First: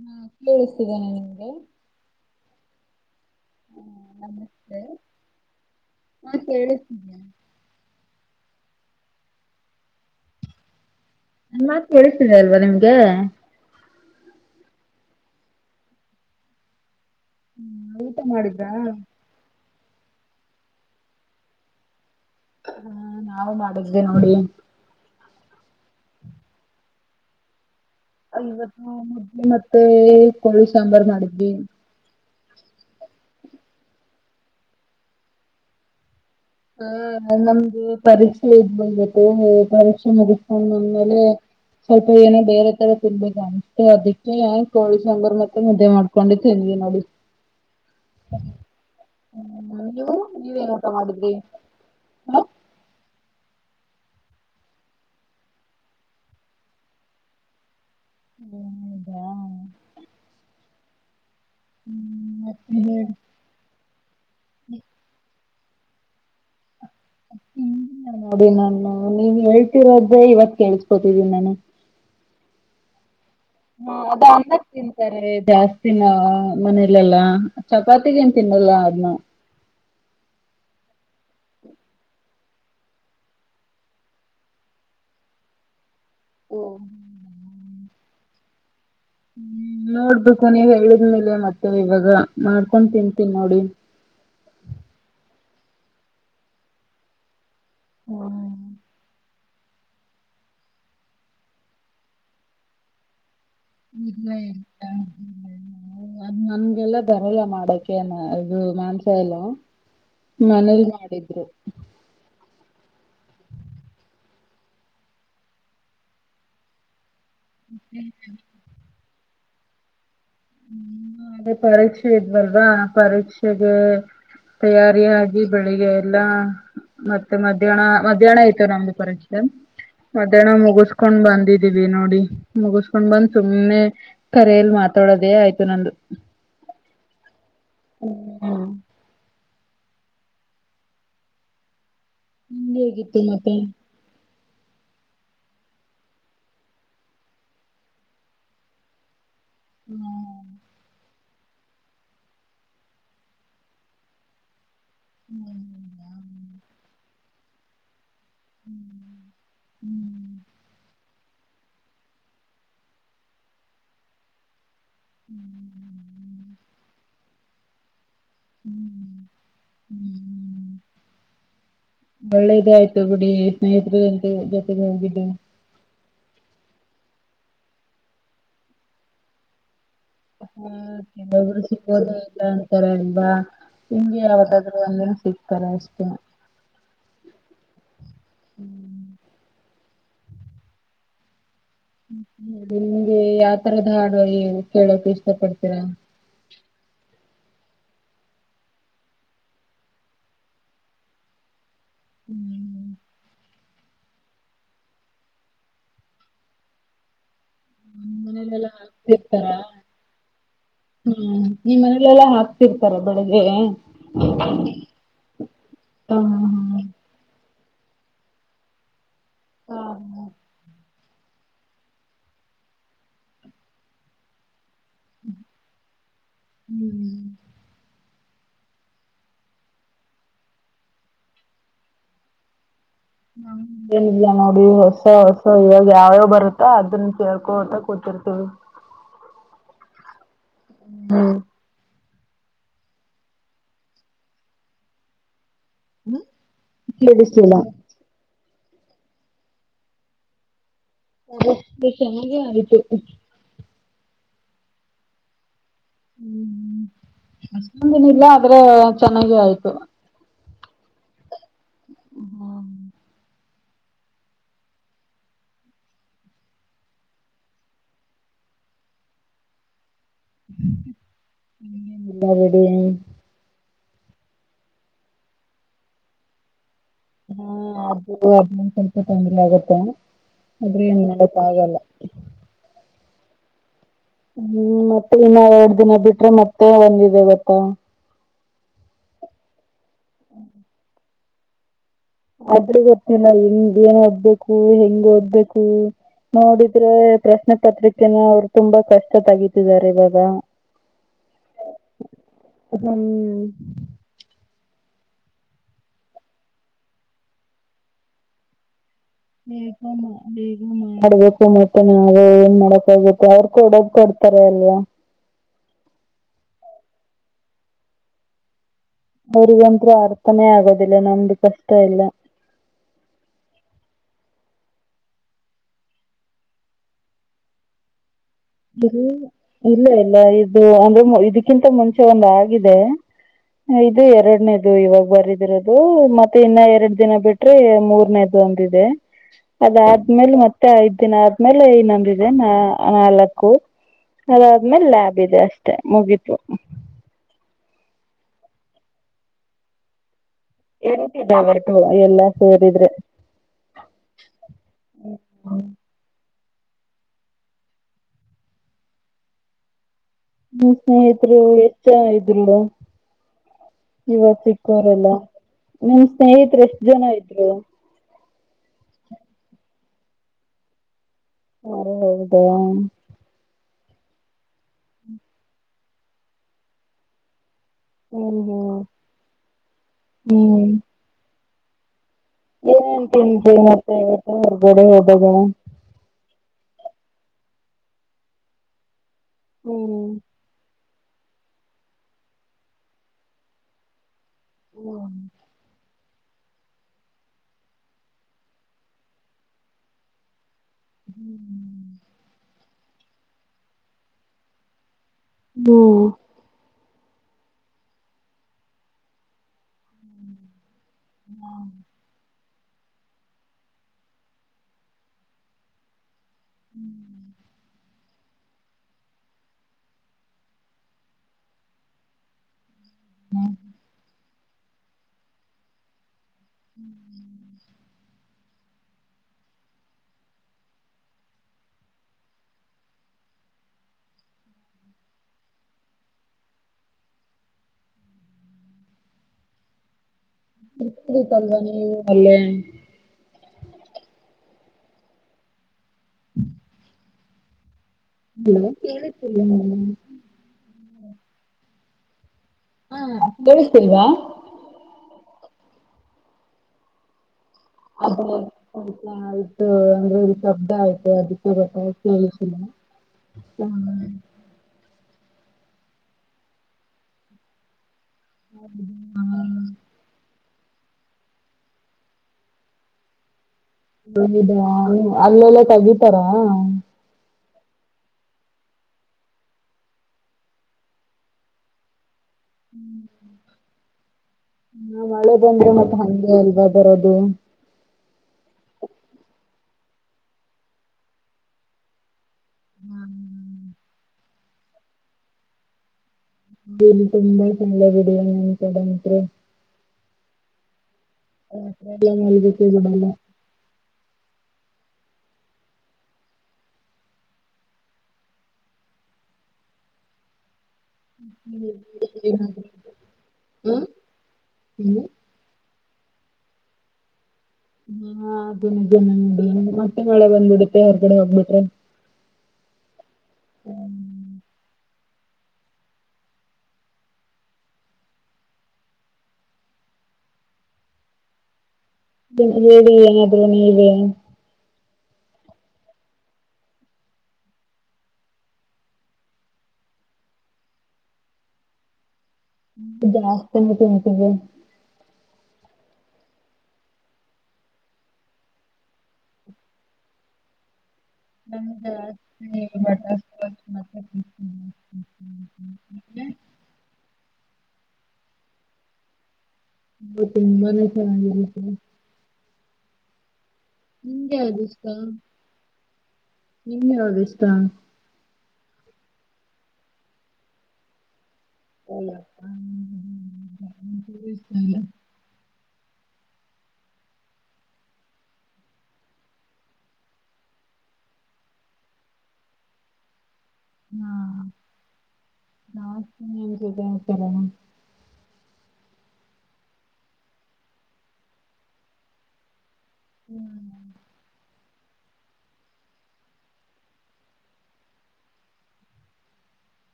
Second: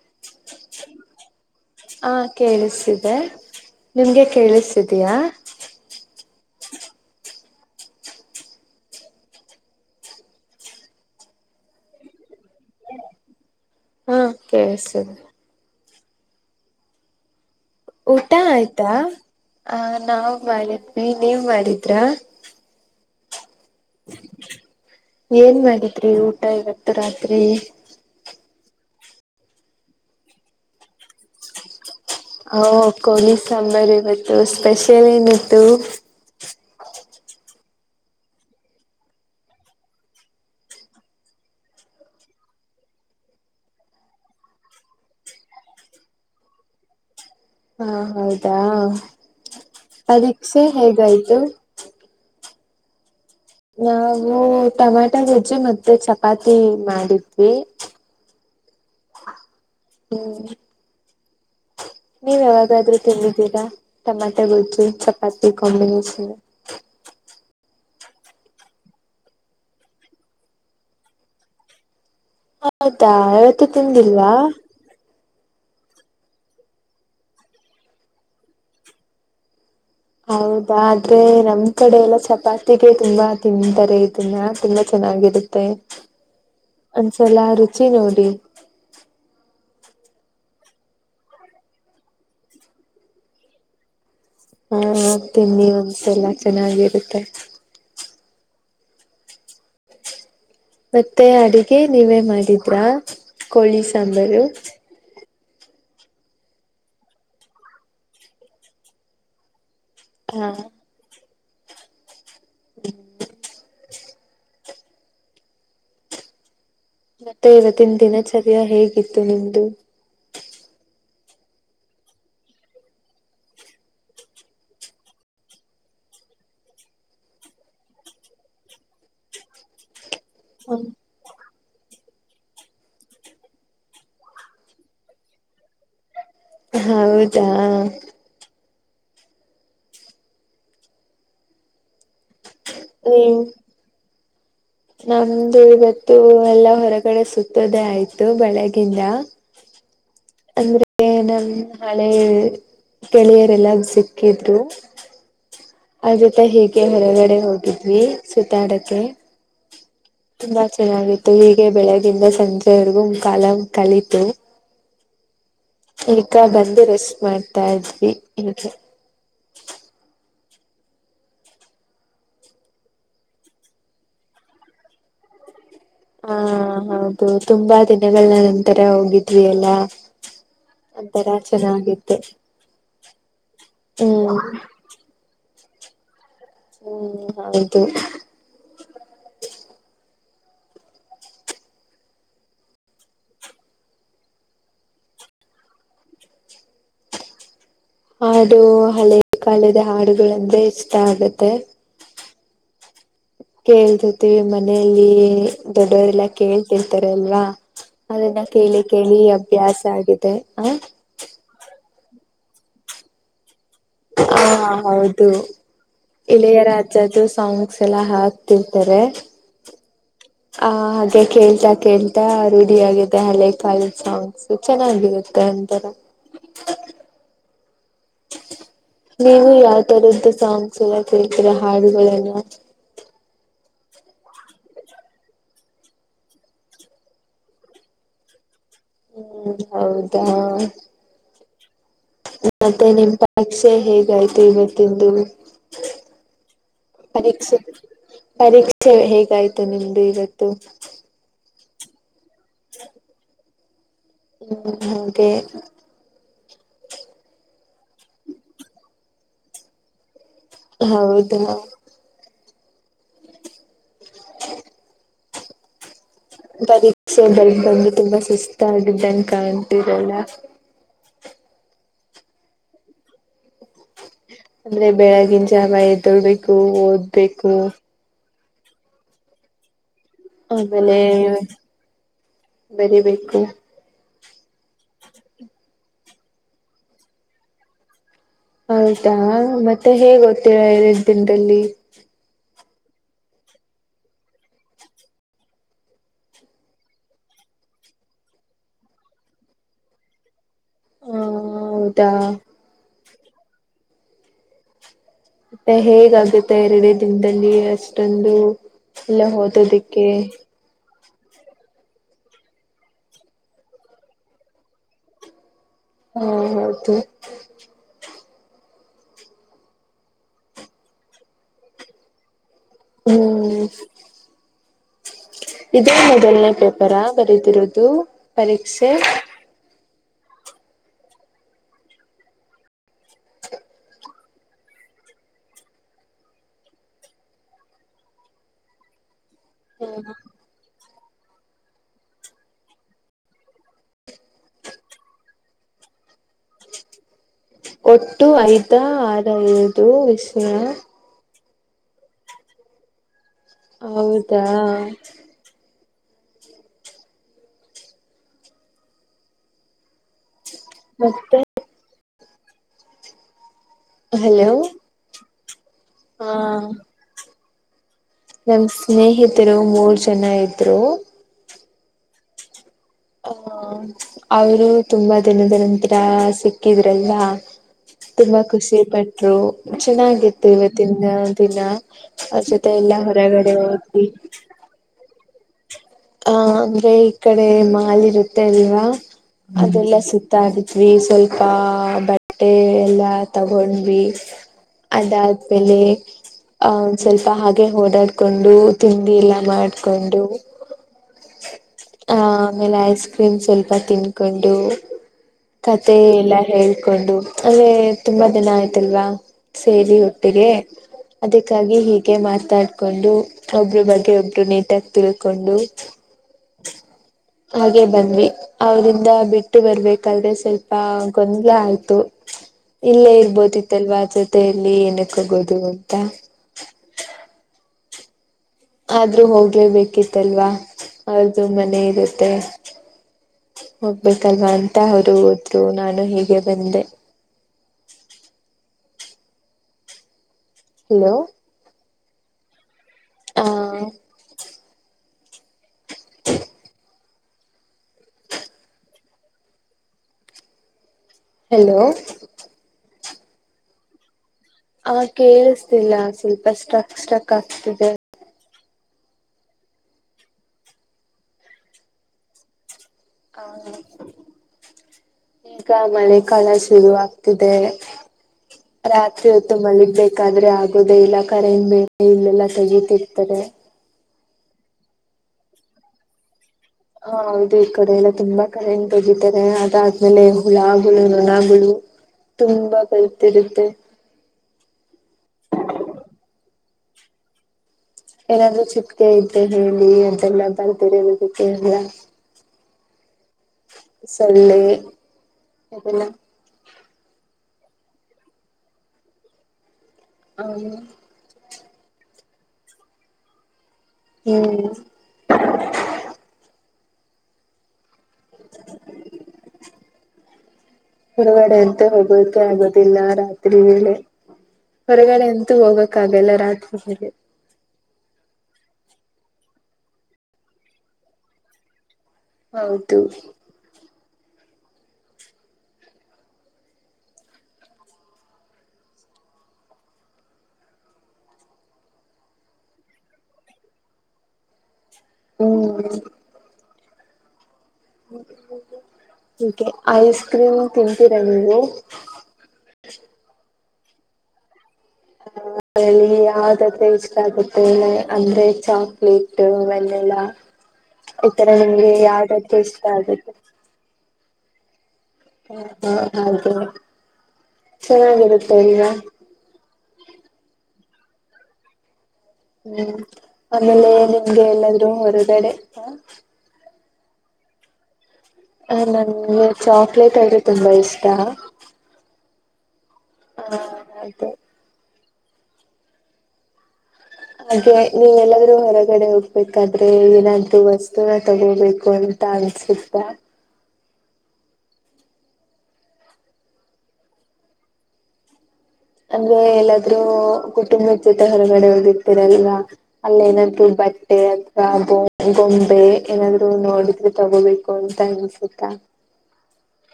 ಹಾ ಕೇಳ್ಸ್ತಿದೇನಾ ನಿಮ್ಗೆ ಕೇಳ್ಸ್ತಿದೆ ನಿಮ್ಗೆ ನಮಸ್ತೆ ಕೇಳಸ್ತಿದೆಯಾ ಹಾ ಕೇಳಸ್ತಿದ್ಯಾ ನನ್ ಮಾತ್ ಕೇಳಸ್ತೀದೆ ಅಲ್ವಾ ನಿಮ್ಗೆ ಹ ಕೇಳಸ್ತೀದೆ ಊಟ ಆಯ್ತಾ ಹ ನಾವ್ ಮಾಡಿದ್ವಿ ನೀವ್ ಮಾಡಿದ್ರ ಹಾ, ನಾವು ಮಾಡದ್ವಿ ನೋಡಿ. ಏನ್ ಮಾಡಿದ್ರಿ ಊಟ ಇವತ್ತು ರಾತ್ರಿ ಇವತ್ತು ಮುದ್ದೆ ಮತ್ತೆ ಕೋಳಿ ಸಾಂಬಾರ್ ಮಾಡಿದ್ವಿ. ಹೌ ಕೊಳಿ ಸಾಂಬರ್ ಈವತ್ ತು ಸ್ಪೆಷಲ್ ಏನಿತ್ತು ಹ ನಮ್ದು ಪರೀಕ್ಷೆ ಇದ್ವು ಇವತ್ತು ಪರೀಕ್ಷೆ ಮುಗಸಕೊಂಡ ಬಂದ ಮೇಲೆ ಸ್ವಲ್ಪ ಏನೋ ಬೇರೆ ತರ ತಿನ್ಬೇಕ ಅನಿಸ್ತು, ಅದೀಕ್ಕೆ ಕೋಳಿ ಸಾಂಬರ್ ಮತ್ತೆ ಮುದ್ದೆ ಮಾಡ್ಕೊಂಡ್ ತಿಂದ್ವಿ ನೋಡಿ ಹಾ ಹೌದಾ.... ನೀವು ಪರೀಕ್ಷೆ ನೀವೇನ್ ಊಟ ಎಗ್ ಮಾಡಿದ್ರಿ ಆಯ್ತು ಹ ನಾವು ಟಮಾಟೊ ಗೊಜ್ಜು ಮತ್ತೆ ಚಪಾತಿ ಮಾಡಿದ್ವಿ. ಹೌದ. ಹ್ಮ್. ಹ್ಮ್ ನೀವ್ ಮತ್ತೆ ಯಾವಾಗಾದ್ರೂ ಹೇಳಿ ತಿಂದ್ದಿದಿರ ಟಮಾಟೊ ಗೊಜ್ಜು ಚಪಾತಿ ಟಿ ಕಮ್ ಇನ್ ಸೇ ಎನಿಲ್ಲ ನೋಡಿ ನಾನು ನೀವು ಹೇಳ್ತಿರೋದೆ, ಇವತ್ ಕೇಳಸ್ಕೊತಿದೀನಿ ನಾನು. ಹೌದಾ. ಇವತ್ತು ಹಾ ಅದ ತಿಂದಿಲ್ವಾ ಅನ್ನಕ್ ತಿಂತಾರೆ. ಜಾಸ್ತಿನ ಮನೇಲೆಲ್ಲಾ, ಚಪಾತಿಗೆನ್ ತಿನ್ನಲ್ಲ ಅದ್ನ್ನ. ಹೌದಾ ಆದ್ರೆ ನಮ್ ಕಡೆ ಎಲ್ಲ ಚಪಾತಿ ಗಟ್ಟಿಗೆ [unintelligible] ತುಂಬಾ ತಿಂತಾರೆ ಇದ್ನ್ನ ತುಂಬಾ ಚೆನ್ನಾಗಿರುತ್ತೆ ಓ ಒಂದ್ಸಲಾರೂ ರುಚಿ ನೋಡಿ ಹ್ಮ ನೋಡ್ಬೇಕು, ನೀವ್ ಹೇಳಿದ್ಮೆಲೆ ಮತ್ತೆ ಇವಾಗ ಮಾಡ್ಕೊಂಡ್ ತಿಂತೀನ್ ನೋಡಿ. ಹಾ ತಿನ್ನಿ ಒಂದ್ಸಲ ಚೆನ್ನಾಗಿರುತ್ತೆ. ಹ್ಮ್ ಮತ್ತೆ ಅಡಿಗೆ ನೀವೇ ಮಾಡಿದ್ರಾ ಕೋಳಿ ಇಲ್ಲ ಸಾಂಬಾರು ಇಲ್ಲ ಅದ್ ನಮ್ಗೆಲ್ಲ ಬರಲ್ಲ ಮಾಡಕೆನ ಅದು ಮಾಂಸ ಎಲ್ಲಾ ಹಾ ಮನೇಲ ಮಾಡಿದ್ರು. [inaudible] ಮತ್ತೆ ಇವತ್ತಿನ್ ದಿನಚರ್ಯ ಹೇಗಿತ್ತು ನಿಮ್ [unintelligible] ಹೂ ಅದೇ ಪರೀಕ್ಷೆ ಇದ್ವಲ್ವಾ, ಆ ಪರೀಕ್ಷೆಗೆ ತಯಾರಿಯಾಗಿ ಬೆಳಿಗ್ಗೆ ಎಲ್ಲಾ ಮತ್ತೆ ಮಧ್ಯಾಹ್ನ, ಮಧ್ಯಾಹ್ನ ಇತ್ತು ನಮ್ದು ಪರೀಕ್ಷೆ ಮಧ್ಯಾಹ್ನ ಮುಗಸ್ಕೊಂಡ್ ಬಂದಿದೀವಿ ನೋಡಿ, ಮುಗಸ್ಕೊಂಡ್ ಬಂದ್ ಸುಮ್ನೆ ಕರೆಯಲ್ಲಿ ಮಾತಾಡೋದ್ ಇದೆ ಆಯ್ತು ನಂದು. ಹೌದ್ [unintelligible] ನಿಂಗ್ ಹೇಗಿತ್ತಮ್ಮ ನೀವು ಪೇನ್? ನಮ್ದು ಇವತ್ತು ಎಲ್ಲಾ ಹೊರಗಡೆ ಸುತ್ತೋದೇ ಆಯ್ತು, ಬೆಳಗಿಂದ. ಅಂದ್ರೆ ಏನ ಹ್ಮ ಹಳೆ ಗೆಳೆಯರೆಲ್ಲ ಸಿಕ್ಕಿದ್ದು [inaudible] ಅವ್ರ್ ಜೊತೆ ಹೀಗೆ ಹೊರಗಡೆ ಹೋಗಿದ್ವಿ. ಸುತ್ತಾಡಕ್ಕೆ. ಹ್ಮ್ ತುಂಬಾ ಚೆನ್ನಾಗಿತ್ತು ಹೀಗೆ ಬೆಳಗ್ಗಿಂದ ಸಂಜೆವರೆಗೂ ಕಾಲಂ ಕಲಿತು. [inaudible] ಈಗ ಬಂದು ರೆಸ್ಟ್ ಮಾಡ್ತಾ ಇದ್ವಿ. [unintelligible] ಹೀಗೆ ಒಳ್ಳೆದೆ ಆಯ್ತು ಬಿಡಿ ಸ್ನೇಹಿತರ ಅಂತೆ ಜೊತೆಗೆ ಹೋಗಿದ್ದು. ಹಾ ಹೌದು ತುಂಬಾ ದಿನಗಳ ನಂತರ ಹೋಗಿದ್ವಿ ಎಲ್ಲಾ ಹಾ ಒಂತರ ಕೆಲೊಬ್ರು ಸಿಗೋದೇ ಚೆನ್ನಾಗಿತ್ತು ಇಲ್ಲ ಅಂತಾರೆ ಅಲ್ವಾ ನಿಮ್ಗೆ ಹ್ಮ್ ಯಾವತ್ತಾದ್ರೂ ಹಂಗ್ ಅನ್ಸಿದ್ ಪರ ಇಷ್ಟ ಹ್ಮ್ ಹೌದು. ನಿಮ್ಗೆ ಯಾವ ತರದ್ ಹಾಡು ಕೇಳೋಕೆ ಇಷ್ಟಪಡ್ತೀರಾ? ಹೌದು ಹಳೆ ಕಾಲದ ಹಾಡುಗಳೆಂದ್ರೆ ಇಷ್ಟ ಆಗತ್ತೆ. ಹ್ಮ್. ಕೇಳ್ತಿತಿ ಮನೆಯಲ್ಲಿ ದೊಡ್ಡೋರೆಲ್ಲ ಕೇಳ್ತಿರ್ತಾರೆ ಅಲ್ವಾ. ನಿಮ್ ಅದನ್ನ ಮನೇಲೆಲ್ಲಾ ಕೇಳಿ ಕೇಳಿ ಹಾಕ್ತಿರ್ತಾರ ಅಭ್ಯಾಸ ಆಗಿದೆ ಹಾ. ಹ್ಮ್ ನಿಮ್ ಮನಲೆಲ್ಲಾ ಹಾಕ್ತಿರ್ತಾರ ಬೆಳಗ್ಗೆಗೆ? ಹಾ! ಹೌದು ಇಳೆಯ ಹ್ಮ್ ರಾಜದು ಸಾಂಗ್. ಸಲ ಹಾಕ್ತಿರ್ತಾರೆ. ಹಾ ಹಾಗೆ ಕೇಳ್ತಾ ಕೇಳ್ತಾ ರೂಢಿ ಆಗಿದೆ ಹಳೆ ಕಾಲದ್ ಸಾಂಗ್ಸು. ಚೆನ್ನಾಗಿರುತ್ತೆ ಒಂತರ. ನೀವು ಯಾವ ತರದ್ದು ಸಾಂಗ್ಸ್ ಎಲ್ಲ ಕೇಳ್ತೀರ ಹಾಡುಗಳೆಲ್ಲ. [unintelligible] ನೋಡು ಹೊಸ ಹೊಸ ಇವಾಗ್ ಯಾವ್ಯಾವ್ ಬರುತ್ತೋ ಅದನ್ನ ಕೇಳ್ಕೊತ ಕೂತಿರ್ತೀವಿ. ಹ್ಮ್ ಹೌದಾ? ಹ್ಮ ಮತ್ತೆ ನಿಮ್ ಪರಿಕ್ಷೆ ಹೇಗಾಯ್ತು ಇವತ್ತಿಂದು. ಹೂ ಕೇಳಿಸಲಿಲ್ಲ. ಪರೀಕ್ಷೆ ಪರೀಕ್ಷೆ ಹೇಗಾಯ್ತು ನಿಮ್ದು ಇವತ್ತು. [unintelligible] ಚೆನ್ನಾಗೇ ಆಯ್ತು. ಹೂ ಹಾಗೆ. ಹೂ ಅಷ್ಟೊಂದಿನಲ್ಲ ಆದ್ರೆ ಚೆನ್ನಾಗೇ ಆಯ್ತು. ಹೌದ [unintelligible] ಪರೀಕ್ಷೆ ಬರದ ಬಂದು ತುಂಬಾ ಸುಸ್ತ ಆಗಿದ್ದ ತನಕ ಅಂತು [unintelligible] ಅಲ್ಲ [unintelligible] ಹ ಎಲ್ಲ ಬಿಡ [unintelligible] ಅಂದ್ರೆ ಬೆಳಗಿನ ಜಾವ ಎದ್ದೇಳಬೇಕು ಬೇಕು ಅದನ್ ಸ್ವಲ್ಪ ತೊಂದ್ರ ಆಗತ್ತೆ [unintelligible] ಆದ್ರೆ ಆಮೇಲೆ ಏನ್ ಮಾಡಕ್ ಆಗಲ್ಲ ಬರಿ ಬೇಕ ಹ ಹೂ ಮತ್ತೆ ಇನ್ನ ಎರಡ್ ದಿನ ಬಿಟ್ರೆ ಮತ್ತೆ ಒಂದಿದೆ ಗೊತ್ತಾ ಹೌದಾ ಮತ್ತೆ ಮತ್ತೆ ಹೇಗೆ ಗೊತ್ತಿರ [unintelligible] ದಿನದಲ್ಲಿ ಆದ್ರೂ ಗೊತ್ತಿಲ್ಲ ಹೆಂಗ್ ಏನ್ ಓದ್ಬೇಕು ಹೆಂಗ್ ಓದ್ಬೇಕು ನೋಡಿದ್ರೆ ಪ್ರಶ್ನೆ ಪತ್ರಿಕೆನ ಅವ್ರು ತುಂಬಾ ಕಷ್ಟ ತಗತಿದ್ದಾರೆ ಇವಾಗ ಹಾ ಹೌದಾ ಹು ಮತ್ತೆ ಹೇಗ ಆಗುತ್ತೆ ಎರಡೇ ದಿನದಲ್ಲಿ ಅಷ್ಟೊಂದು ಇಲ್ಲ ಓದದ್ದಕ್ಕೆ ಮಾಡಡ್ಬೇಕು ಮತ್ತೆ ನಾವು ಏನ್ ಮಾಡಕ್ ಆಗುತ್ತೆ ಅವ್ರ ಕೊಡಕ್ ಕೊಡ್ತಾರೆ ಅಲ್ವಾ ಹಾ ಹೌದು ಅವರಿಗ ಅಂತ್ರು ಅರ್ಥನೇ ಆಗಲ್ಲ ನಮ್ದು ಕಷ್ಟ ಎಲ್ಲಾ ಹೂ ಇದೇ ಮೊದಲನೇ ಪೇಪರಾ ಬರೀತ್ತಿರೋದು ಇದು ಇಲ್ಲ [unintelligible] ಇಲ್ಲಾ ಇದು ಅಂದ್ರೆ ಇದಕ್ಕಿಂತ ಮುಂಚೆ ಒಂದ ಆಗಿದೆ ಇದು ಎರಡನೇದು ಇವಾಗ ಬರಿದಿರೋದು ಮತ್ತೆ ಇನ್ನ ಎರಡ್ ದಿನ ಬಿಟ್ರೆ ಮೂರನೇದು ಅಂದಿದೆ ಅದಾದ್ಮೇಲೆ ಮತ್ತೆ ಐದ್ ದಿನ ಆದ್ಮೇಲೆ ಇನ್ನೊಂದಿದೆ ನಾ ನಾಲ್ಕು ಅದಾದ್ಮೇಲೆ ಲ್ಯಾಬ್ ಇದೆ ಅಷ್ಟೇ ಮುಗಿತು ಒಟ್ಟು ಐದಾ ಆರ ಐದು ಎಷ್ಟ [unintelligible] ಎಳ್ತಿದ್ದ ಅವರ್ [unintelligible] ಹಾ ಎಲ್ಲಾ ಸೇರಿದ್ರೆ ಹೌದಾ ಹ್ಮ್ ಸ್ನೇಹಿತರು. ಮತ್ತೆ [unintelligible] ಇವತ್ ಹಲೋ ಸಿಕ್ಕೋರೆಲ್ಲ. ನಿಮ್ ಹಾ ಸ್ನೇಹಿತರು ಎಷ್ಟ್ ಜನ ಇದ್ರು? ನಮ್ ಸ್ನೇಹಿತರು ಮೂರ್ ಜನ ಇದ್ರು. ಹ ಹೌದಾ. ಅವರೇ ತುಂಬಾ ದಿನದಂತೆ. ಸಿಕ್ಕಿದ್ರಲ್ಲ. ತುಂಬಾ ಖುಷಿ ಪಟ್ರು ಚೆನ್ನಾಗಿತ್ತು ಇವತ್ತಿಂದ. ದಿನ ಅವ್ರ ಜೊತೆ ಎಲ್ಲಾ ಏನೇನ್ ತಿಂತಿ ಹೊರಗಡೆ ಮತ್ತೆ ಹೋದ್ವಿ ಹೊರ್ಗಡೆ ಹೋಗ. ಭಗವನ್ ಹ ಅಂದ್ರೆ ಈ ಕಡೆ ಮಾಲ್ ಇರುತ್ತೆ ಅಲ್ವಾ? ಅದೆಲ್ಲಾ ಸುತ್ತ ಆಗುತ್ತ. ವಿ ಸ್ವಲ್ಪ ಬಟ್ಟೆ ಎಲ್ಲಾ ತಗೊಂಡ್ವಿ. ಅದಾದ ಬೆಲೆ. ಆ ಒಂದ್ ಸ್ವಲ್ಪ ಹಾಗೆ ಓಡಾಡ್ಕೊಂಡು ತಿಂಡಿ ಎಲ್ಲಾ ಮಾಡ್ಕೊಂಡು. ಆ ಹ್ಮ್ ಆಮೇಲೆ ಐಸ್ ಕ್ರೀಮ್ ಸ್ವಲ್ಪ ತಿನ್ಕೊಂಡು. ಕತೆ ಎಲ್ಲಾ ಹೇಳ ಹಕೊಂಡು ಅದೇ ತುಂಬಾ ದಿನ ಆಯ್ತಲ್ವಾ ಸೇರಿ ಒಟ್ಟಿಗೆ. ಅದಕ್ಕಾಗಿ ಹೀಗೆ ಮಾತಾಡ್ ಹಕೊಂಡು ಒಬ್ಬ್ರ ಬಗ್ಗೆ ಒಬ್ರು ನೀಟಾಗಿ ತಿಳ್ಕೊಂಡು. [unintelligible] ಹಾಗೆ ಬಂದ್ವಿ. ಅವ್ರಿಂದ ಬಿಟ್ಟು ಬರಬೇಕಾದರೆ ಸ್ವಲ್ಪ ಗೊಂದಲ ಆಯ್ತು. ಇಲ್ಲೇ ಇರ್ಬೋದಿತ್ತಲ್ವಾ ಜೊತೆ. ಮತ್ತೆಯಲ್ಲಿ ಏನಕ್ಕ ಹೊಗೋದು ಅಂತ್. ಹ್ಮ್ ಹ್ಮ್ ಆದ್ರೂ ಹೋಗ್ಲೇಬೇಕಿತ್ತಲ್ವಾ ಅವ್ರ್ದು ಮನೆ ಇರುತ್ತೆ. ಹೋಗ್ಬೇಕಲ್ವಾ ಅಂತ ಅವರು ಹೋದ್ರು ನಾನು ಹೀಗೆ ಬಂದೆ. ಇತ್ ಹಲೋ ಪ್ರೀತ್ ಅಲ್ವಾ ನೀವು? ಅಲ್ಲೇ. ಹ ಹ್ಮ ಹಲೋ ಕೆಳಸ್ತಿಲ್ಲ ಹಲೋ ಹಾ ಕೇಳಿಸ್ತಿಲ್ವಾ ಆ ಕೇಳಿಸತಿಲ್ಲ ಸ್ವಲ್ಪ ಸ್ಟಕ್ ಸ್ಟಕ್ ಆಗ್ತಿದೆ ಹತಾ ಆಯ್ತು ಅಂದ್ರೆ ಶಬ್ದ ಆಯ್ತು ಅದಕ್ಕೆ ಗೊತ್ತ ಕೇಳಿಸಿಲ್ಲ [unintelligible] ಹೌದು ಈಗ ಮಳೆಗಾಲ ಶುರ್ವಗತಿದೆ ರಾತ್ರಿ ಹೊತ್ತು ಮಲ್ಲಿಗ್ಬೇಕಾದ್ರೆ ಆ ಆಗೋದೆ ಇಲ್ಲ ಕರೆಂಟ್ ಬೇ ಇಲ್ಲೆಲ್ಲಾ ತೆಗಿತಿರ್ತದೆ ಹದಾ ಅಲ್ಲೆಲ್ಲ ತಗಿತಾರ. ಹ ಹೌದು ಈ ಕಡೆ ಎಲ್ಲ ತುಂಬಾ ಕರೆಂಟ್ ತಗಿತಾರೆ ಅದಾದ್ಮೇಲೆ ಹುಳಾಗಗಳು ನುಣಗಳು. ನ ಮಳೆ ಬಂದೆ ಮತ್ತ ಹೆ ಅಲ್ವಾ. ಬರೋದು ಏನಾದ್ರೂ ಚಿತ್ಗೆ ಇದ್ದೆ ಹೇಳಿ ಅದೆಲ್ಲ ಬರ್ದರನದಕ್ಕೆ ಎಲ್ಲ ಹ್ಮ್ ಸೊಳ್ಳೆ ಇ ತುಂಬಾ ಚಂದ ಬಿಡಿಯ ನೆನ್ಸಡಂತ್ರು ಹ ಹ ಎಲ್ಲ ಮಾಡದಕ್ಕೆ ಬಿಡಲ್ಲ ಹ್ಮ್ ಹೊರಗಡೆ ಎಂತ ಹೋಗೋಕ ಆಗೋುದಿಲ್ಲ ರಾತ್ರಿ ವೇಳೆ ಹೊರಗಡೆ ಎಂತ ಹೋಗೋಕ ಕ್ಕಾಗಲ್ಲ ರಾತ್ರಿಗೆ ಹಾ ಅದ ನಿಜನಡ ಮತ್ತೆ ಮಳೆ ಬಂದ್ಬಿಡತ್ತೆ ಯರ್ಗಡೆ ಹೋಗ್ಬಿಟ್ರೆ ಹೌದು ಹೇಳಿ ಏನಾದ್ರು ನೀವೇ ಹ್ಮ ಐಸ್ ಕ್ರೀಮ್ ತಿಂತೀರಾ ನೀವು [unintelligible] ಹತ ಮತ ಸ [unintelligible] ಅರಲ್ಲಿ ಯಾವ್ದಾದೆ ಇಷ್ಟ ಆಗುತ್ತೆಲ್ಲ ಅಂದ್ರೆ ಚಾಕ್ಲೇಟ್ ವೆನೆಲ್ಲಾ [inaudible] ಹಾ ಹಾ ಹೌದು ಚೆನ್ನಾಗಿರುತ್ತೆ ಈಗ ಮತ್ತಂಬನೆ ಚೆನ್ನಾಗಿರುತ್ತ ಹ್ಮ್ ಆಮೇಲೆ ನಿಮ್ಗೆ ಎಲ್ಲಾದ್ರೂ ಹೊರಗಡೆ ಹ ನಿಮ್ಮ್ ಯಾವು ಇಷ್ಟ ಹ ನನ್ಗೆ ಚಾಕ್ಲೇಟ್ ಅಂದ್ರೆ ತುಂಬಾ ಇಷ್ಟ ಚಲ [unintelligible] ಹ ಒಂಚೂರು ಅದೇ ಇಷ್ಟ ಇಲ್ಲ ಮತ್ತೆ ನೀವೇನಾದ್ರೂ ಹೊರಗಡೆ ಹೋಗ್ಬೇಕಾದ್ರೆ ಏನಾದ್ರೂ ಬೇಕಾದರೆ ವಸ್ತುನ ತಗೋಬೇಕು ಅಂತ ಅನ್ಸುತ್ತಾ ಹಾ ಯಾವ್ತರಾನ ಅಂದ್ರೆ ಎಲ್ಲಾದ್ರೂ ಕುಟುಂಬದ ಜೊತೆ ಹೊರಗಡೆ ಹೋಗಿರ್ತೀರಲ್ವಾ ಅಲ್ಲಿ ಏನಾದ್ರು ಬಟ್ಟೆ ಬ್ಯಾಗು ಗೊಂಬೆ ಏನಾದ್ರು ನೋಡಿದ್ರೆ ತಗೋಬೇಕು ಅಂತ ಅನ್ಸುತ್ತ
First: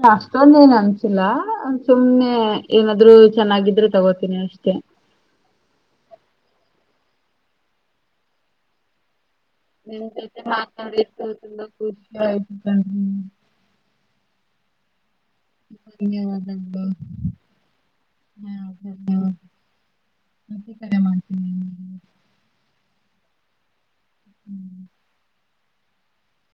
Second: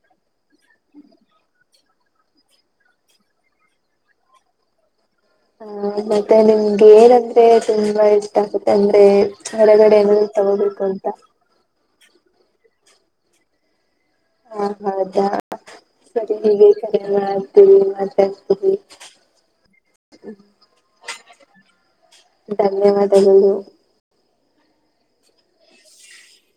ಹಾ ಅಷ್ಟೊಂದ್ ಏನ್ ಅನ್ಸಿಲ್ಲ ಸುಮ್ನೆ ಏನಾದ್ರು ಚೆನ್ನಾಗಿದ್ರೆ ತಗೋತೀನಿ ಅಷ್ಟೆ ಹಾ ಮತ್ತೆ ನಿಮ್ಗೆ ಏನಂದ್ರೆ ತುಂಬಾ ಇಷ್ಟ ಆಗುತ್ತೆ ಅಂದ್ರೆ ಹೊರಗಡೆ ನಿಮ್ ಏನಾದ್ರು ಜೊತೆ ತಗೋಬೇಕು ಮಾತಾಡಿ ಅಂತ ತುಂಬಾ ಖುಷಿ ಆಯಿತು ಅ ಹೌದಾ. ಸರಿ ಹೀಗೆ ಧನ್ಯವಾದಗಳು ಕರೆ ಮಾಡ್ತೀವಿ ಮಾತಾಡ್ತೀವಿ ಧನ್ಯವಾದ ಮತ್ತೆ ಕರೆ ಮಾಡ್ತೀನಿ ನಿಮಗೂ ಹು